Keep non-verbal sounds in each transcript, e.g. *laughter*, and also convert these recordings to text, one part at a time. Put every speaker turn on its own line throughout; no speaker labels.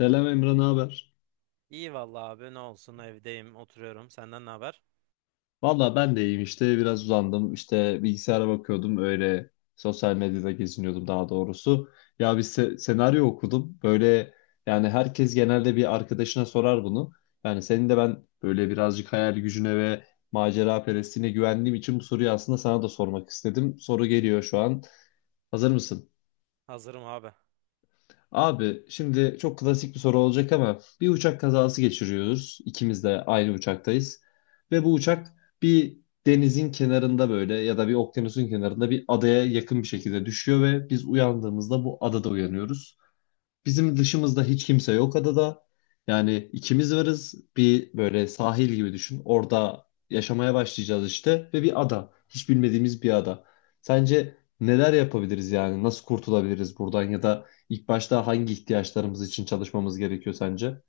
Selam Emre, ne haber?
İyi vallahi abi ne olsun evdeyim oturuyorum. Senden ne haber?
Valla ben de iyiyim işte biraz uzandım işte bilgisayara bakıyordum öyle, sosyal medyada geziniyordum daha doğrusu. Ya bir senaryo okudum böyle, yani herkes genelde bir arkadaşına sorar bunu. Yani senin de ben böyle birazcık hayal gücüne ve macera perestliğine güvendiğim için bu soruyu aslında sana da sormak istedim. Soru geliyor şu an. Hazır mısın?
Hazırım abi.
Abi şimdi çok klasik bir soru olacak ama bir uçak kazası geçiriyoruz. İkimiz de aynı uçaktayız. Ve bu uçak bir denizin kenarında böyle ya da bir okyanusun kenarında bir adaya yakın bir şekilde düşüyor ve biz uyandığımızda bu adada uyanıyoruz. Bizim dışımızda hiç kimse yok adada. Yani ikimiz varız. Bir böyle sahil gibi düşün. Orada yaşamaya başlayacağız işte ve bir ada. Hiç bilmediğimiz bir ada. Sence neler yapabiliriz yani? Nasıl kurtulabiliriz buradan, ya da ilk başta hangi ihtiyaçlarımız için çalışmamız gerekiyor sence?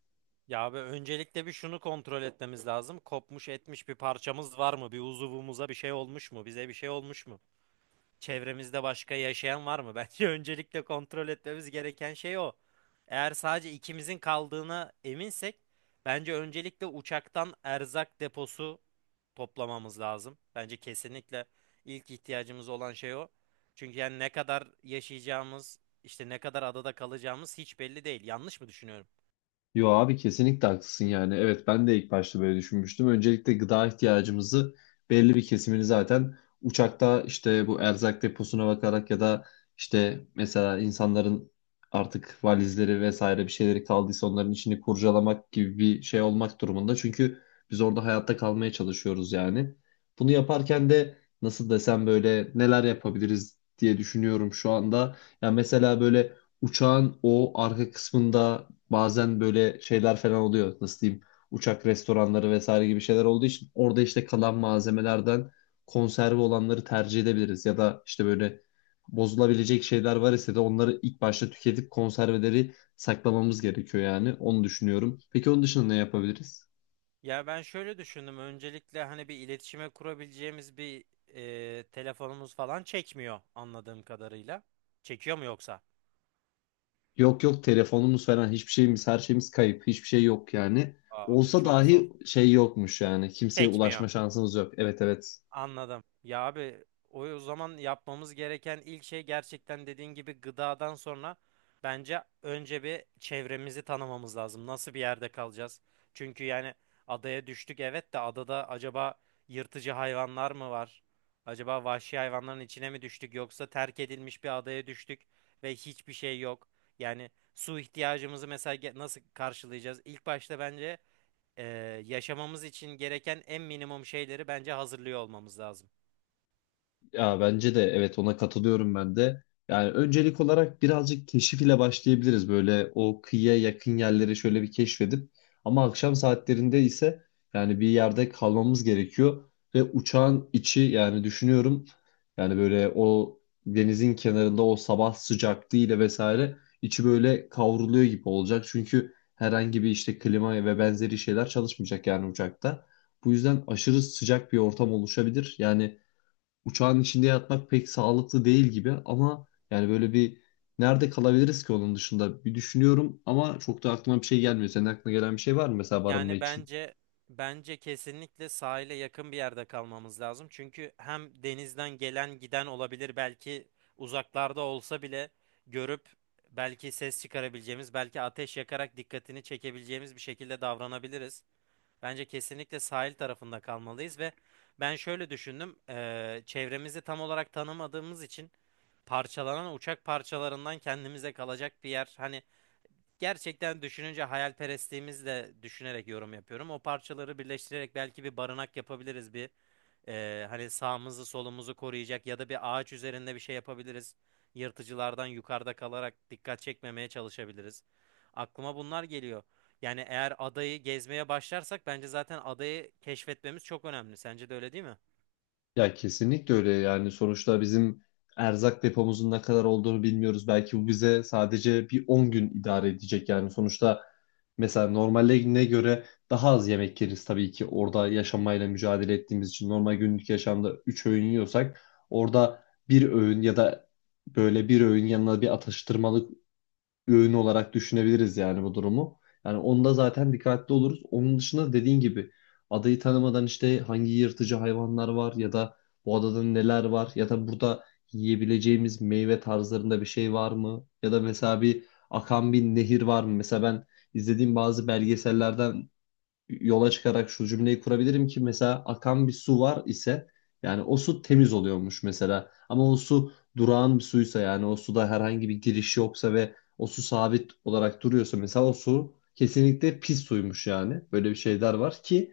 Ya abi öncelikle bir şunu kontrol etmemiz lazım. Kopmuş etmiş bir parçamız var mı? Bir uzuvumuza bir şey olmuş mu? Bize bir şey olmuş mu? Çevremizde başka yaşayan var mı? *laughs* Bence öncelikle kontrol etmemiz gereken şey o. Eğer sadece ikimizin kaldığına eminsek, bence öncelikle uçaktan erzak deposu toplamamız lazım. Bence kesinlikle ilk ihtiyacımız olan şey o. Çünkü yani ne kadar yaşayacağımız, işte ne kadar adada kalacağımız hiç belli değil. Yanlış mı düşünüyorum?
Yo abi, kesinlikle haklısın yani. Evet, ben de ilk başta böyle düşünmüştüm. Öncelikle gıda ihtiyacımızı, belli bir kesimini zaten uçakta işte bu erzak deposuna bakarak, ya da işte mesela insanların artık valizleri vesaire bir şeyleri kaldıysa onların içini kurcalamak gibi bir şey olmak durumunda. Çünkü biz orada hayatta kalmaya çalışıyoruz yani. Bunu yaparken de nasıl desem, böyle neler yapabiliriz diye düşünüyorum şu anda. Ya mesela böyle uçağın o arka kısmında, bazen böyle şeyler falan oluyor. Nasıl diyeyim? Uçak restoranları vesaire gibi şeyler olduğu için orada işte kalan malzemelerden konserve olanları tercih edebiliriz. Ya da işte böyle bozulabilecek şeyler var ise de onları ilk başta tüketip konserveleri saklamamız gerekiyor yani. Onu düşünüyorum. Peki onun dışında ne yapabiliriz?
Ya ben şöyle düşündüm. Öncelikle hani bir iletişime kurabileceğimiz bir telefonumuz falan çekmiyor anladığım kadarıyla. Çekiyor mu yoksa?
Yok yok, telefonumuz falan hiçbir şeyimiz, her şeyimiz kayıp. Hiçbir şey yok yani.
Abi
Olsa
çok zor.
dahi şey yokmuş yani. Kimseye
Çekmiyor.
ulaşma şansımız yok. Evet evet.
Anladım. Ya abi o zaman yapmamız gereken ilk şey gerçekten dediğin gibi gıdadan sonra bence önce bir çevremizi tanımamız lazım. Nasıl bir yerde kalacağız? Çünkü yani adaya düştük evet de adada acaba yırtıcı hayvanlar mı var? Acaba vahşi hayvanların içine mi düştük yoksa terk edilmiş bir adaya düştük ve hiçbir şey yok. Yani su ihtiyacımızı mesela nasıl karşılayacağız? İlk başta bence e, yaşamamız için gereken en minimum şeyleri bence hazırlıyor olmamız lazım.
Ya bence de evet, ona katılıyorum ben de. Yani öncelik olarak birazcık keşif ile başlayabiliriz. Böyle o kıyıya yakın yerleri şöyle bir keşfedip, ama akşam saatlerinde ise yani bir yerde kalmamız gerekiyor ve uçağın içi, yani düşünüyorum, yani böyle o denizin kenarında o sabah sıcaklığıyla vesaire içi böyle kavruluyor gibi olacak. Çünkü herhangi bir işte klima ve benzeri şeyler çalışmayacak yani uçakta. Bu yüzden aşırı sıcak bir ortam oluşabilir. Yani uçağın içinde yatmak pek sağlıklı değil gibi, ama yani böyle bir nerede kalabiliriz ki, onun dışında bir düşünüyorum ama çok da aklıma bir şey gelmiyor. Senin aklına gelen bir şey var mı mesela, barınma
Yani
için?
bence kesinlikle sahile yakın bir yerde kalmamız lazım. Çünkü hem denizden gelen giden olabilir belki uzaklarda olsa bile görüp belki ses çıkarabileceğimiz, belki ateş yakarak dikkatini çekebileceğimiz bir şekilde davranabiliriz. Bence kesinlikle sahil tarafında kalmalıyız ve ben şöyle düşündüm. Çevremizi tam olarak tanımadığımız için parçalanan uçak parçalarından kendimize kalacak bir yer. Hani gerçekten düşününce hayalperestliğimizle düşünerek yorum yapıyorum. O parçaları birleştirerek belki bir barınak yapabiliriz bir. Hani sağımızı solumuzu koruyacak ya da bir ağaç üzerinde bir şey yapabiliriz. Yırtıcılardan yukarıda kalarak dikkat çekmemeye çalışabiliriz. Aklıma bunlar geliyor. Yani eğer adayı gezmeye başlarsak bence zaten adayı keşfetmemiz çok önemli. Sence de öyle değil mi?
Ya kesinlikle öyle, yani sonuçta bizim erzak depomuzun ne kadar olduğunu bilmiyoruz. Belki bu bize sadece bir 10 gün idare edecek, yani sonuçta mesela normaline göre daha az yemek yeriz tabii ki, orada yaşamayla mücadele ettiğimiz için. Normal günlük yaşamda 3 öğün yiyorsak orada bir öğün, ya da böyle bir öğün yanına bir atıştırmalık, bir öğün olarak düşünebiliriz yani bu durumu. Yani onda zaten dikkatli oluruz. Onun dışında, dediğin gibi, adayı tanımadan işte hangi yırtıcı hayvanlar var, ya da bu adada neler var, ya da burada yiyebileceğimiz meyve tarzlarında bir şey var mı? Ya da mesela bir akan bir nehir var mı? Mesela ben izlediğim bazı belgesellerden yola çıkarak şu cümleyi kurabilirim ki, mesela akan bir su var ise yani o su temiz oluyormuş mesela. Ama o su durağan bir suysa, yani o suda herhangi bir giriş yoksa ve o su sabit olarak duruyorsa, mesela o su kesinlikle pis suymuş yani. Böyle bir şeyler var ki,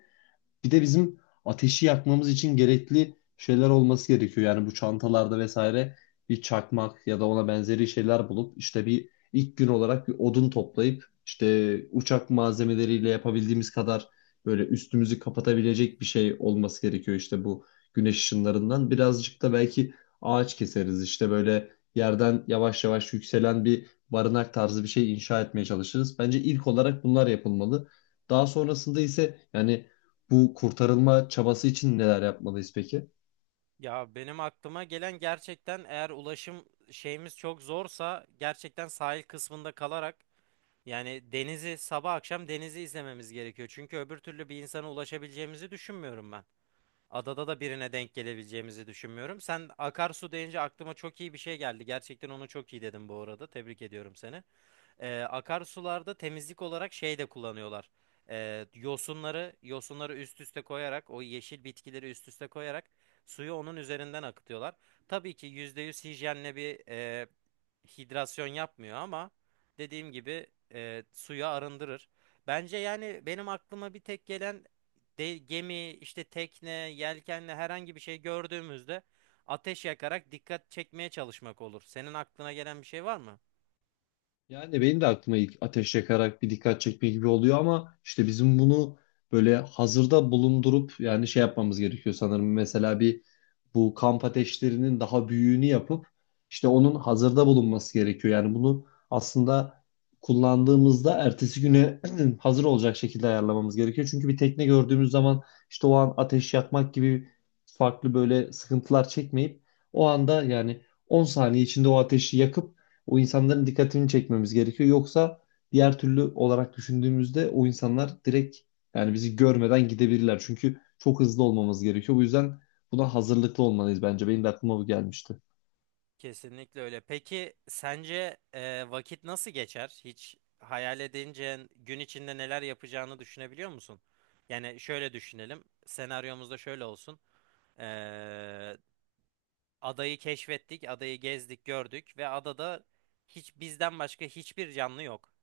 bir de bizim ateşi yakmamız için gerekli şeyler olması gerekiyor. Yani bu çantalarda vesaire bir çakmak ya da ona benzeri şeyler bulup, işte bir ilk gün olarak bir odun toplayıp, işte uçak malzemeleriyle yapabildiğimiz kadar böyle üstümüzü kapatabilecek bir şey olması gerekiyor, işte bu güneş ışınlarından. Birazcık da belki ağaç keseriz, işte böyle yerden yavaş yavaş yükselen bir barınak tarzı bir şey inşa etmeye çalışırız. Bence ilk olarak bunlar yapılmalı. Daha sonrasında ise, yani bu kurtarılma çabası için neler yapmalıyız peki?
Ya benim aklıma gelen gerçekten eğer ulaşım şeyimiz çok zorsa gerçekten sahil kısmında kalarak yani denizi sabah akşam denizi izlememiz gerekiyor. Çünkü öbür türlü bir insana ulaşabileceğimizi düşünmüyorum ben. Adada da birine denk gelebileceğimizi düşünmüyorum. Sen akarsu deyince aklıma çok iyi bir şey geldi. Gerçekten onu çok iyi dedim bu arada. Tebrik ediyorum seni. Akarsularda temizlik olarak şey de kullanıyorlar. Yosunları üst üste koyarak o yeşil bitkileri üst üste koyarak suyu onun üzerinden akıtıyorlar. Tabii ki %100 hijyenle bir hidrasyon yapmıyor ama dediğim gibi suyu arındırır. Bence yani benim aklıma bir tek gelen de, gemi, işte tekne, yelkenle herhangi bir şey gördüğümüzde ateş yakarak dikkat çekmeye çalışmak olur. Senin aklına gelen bir şey var mı?
Yani benim de aklıma ilk ateş yakarak bir dikkat çekme gibi oluyor, ama işte bizim bunu böyle hazırda bulundurup yani şey yapmamız gerekiyor sanırım. Mesela bir, bu kamp ateşlerinin daha büyüğünü yapıp işte onun hazırda bulunması gerekiyor. Yani bunu aslında kullandığımızda ertesi güne *clears throat* hazır olacak şekilde ayarlamamız gerekiyor. Çünkü bir tekne gördüğümüz zaman işte o an ateş yakmak gibi farklı böyle sıkıntılar çekmeyip, o anda yani 10 saniye içinde o ateşi yakıp o insanların dikkatini çekmemiz gerekiyor. Yoksa diğer türlü olarak düşündüğümüzde o insanlar direkt, yani bizi görmeden gidebilirler. Çünkü çok hızlı olmamız gerekiyor. Bu yüzden buna hazırlıklı olmalıyız bence. Benim de aklıma bu gelmişti.
Kesinlikle öyle. Peki sence vakit nasıl geçer? Hiç hayal edince gün içinde neler yapacağını düşünebiliyor musun? Yani şöyle düşünelim. Senaryomuzda şöyle olsun. E, Adayı keşfettik, adayı gezdik, gördük ve adada hiç bizden başka hiçbir canlı yok.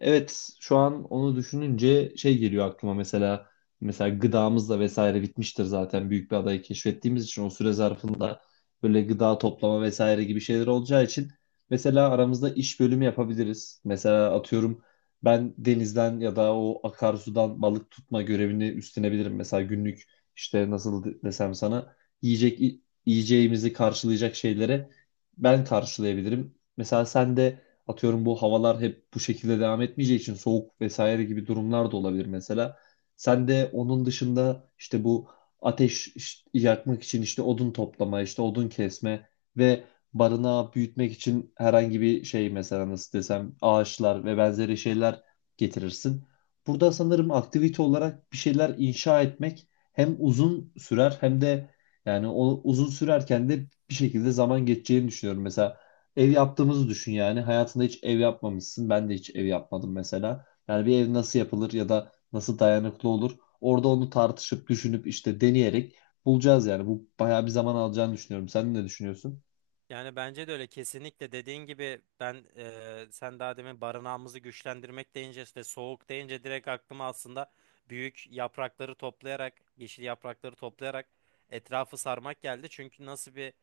Evet, şu an onu düşününce şey geliyor aklıma, mesela gıdamız da vesaire bitmiştir zaten, büyük bir adayı keşfettiğimiz için o süre zarfında böyle gıda toplama vesaire gibi şeyler olacağı için, mesela aramızda iş bölümü yapabiliriz. Mesela atıyorum, ben denizden ya da o akarsudan balık tutma görevini üstlenebilirim. Mesela günlük işte nasıl desem sana, yiyecek yiyeceğimizi karşılayacak şeylere ben karşılayabilirim. Mesela sen de, atıyorum, bu havalar hep bu şekilde devam etmeyeceği için soğuk vesaire gibi durumlar da olabilir mesela. Sen de onun dışında işte bu ateş yakmak için işte odun toplama, işte odun kesme ve barınağı büyütmek için herhangi bir şey, mesela nasıl desem, ağaçlar ve benzeri şeyler getirirsin. Burada sanırım aktivite olarak bir şeyler inşa etmek hem uzun sürer, hem de yani o uzun sürerken de bir şekilde zaman geçeceğini düşünüyorum. Mesela ev yaptığımızı düşün yani. Hayatında hiç ev yapmamışsın. Ben de hiç ev yapmadım mesela. Yani bir ev nasıl yapılır, ya da nasıl dayanıklı olur? Orada onu tartışıp, düşünüp, işte deneyerek bulacağız yani. Bu bayağı bir zaman alacağını düşünüyorum. Sen ne düşünüyorsun?
Yani bence de öyle kesinlikle dediğin gibi ben sen daha demin barınağımızı güçlendirmek deyince işte soğuk deyince direkt aklıma aslında büyük yaprakları toplayarak yeşil yaprakları toplayarak etrafı sarmak geldi. Çünkü nasıl bir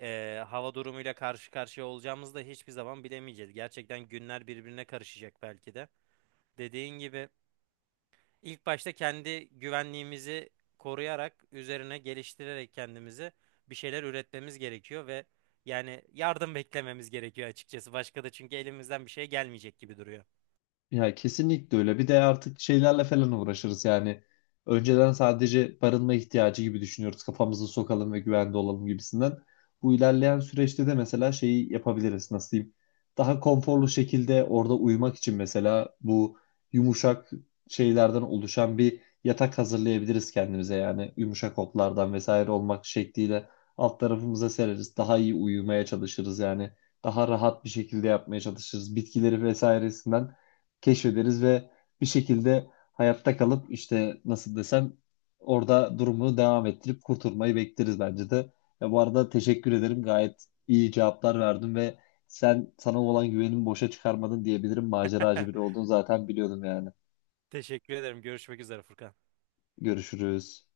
hava durumuyla karşı karşıya olacağımızı da hiçbir zaman bilemeyeceğiz. Gerçekten günler birbirine karışacak belki de. Dediğin gibi İlk başta kendi güvenliğimizi koruyarak, üzerine geliştirerek kendimizi bir şeyler üretmemiz gerekiyor ve yani yardım beklememiz gerekiyor açıkçası. Başka da çünkü elimizden bir şey gelmeyecek gibi duruyor.
Ya kesinlikle öyle. Bir de artık şeylerle falan uğraşırız yani. Önceden sadece barınma ihtiyacı gibi düşünüyoruz. Kafamızı sokalım ve güvende olalım gibisinden. Bu ilerleyen süreçte de mesela şeyi yapabiliriz. Nasıl diyeyim? Daha konforlu şekilde orada uyumak için mesela bu yumuşak şeylerden oluşan bir yatak hazırlayabiliriz kendimize yani. Yumuşak otlardan vesaire olmak şekliyle alt tarafımıza sereriz. Daha iyi uyumaya çalışırız yani. Daha rahat bir şekilde yapmaya çalışırız. Bitkileri vesairesinden keşfederiz ve bir şekilde hayatta kalıp, işte nasıl desem, orada durumunu devam ettirip kurtulmayı bekleriz bence de. Ya bu arada teşekkür ederim. Gayet iyi cevaplar verdin ve sen, sana olan güvenimi boşa çıkarmadın diyebilirim. Maceracı biri
*laughs*
olduğunu zaten biliyordum yani.
Teşekkür ederim. Görüşmek üzere Furkan.
Görüşürüz.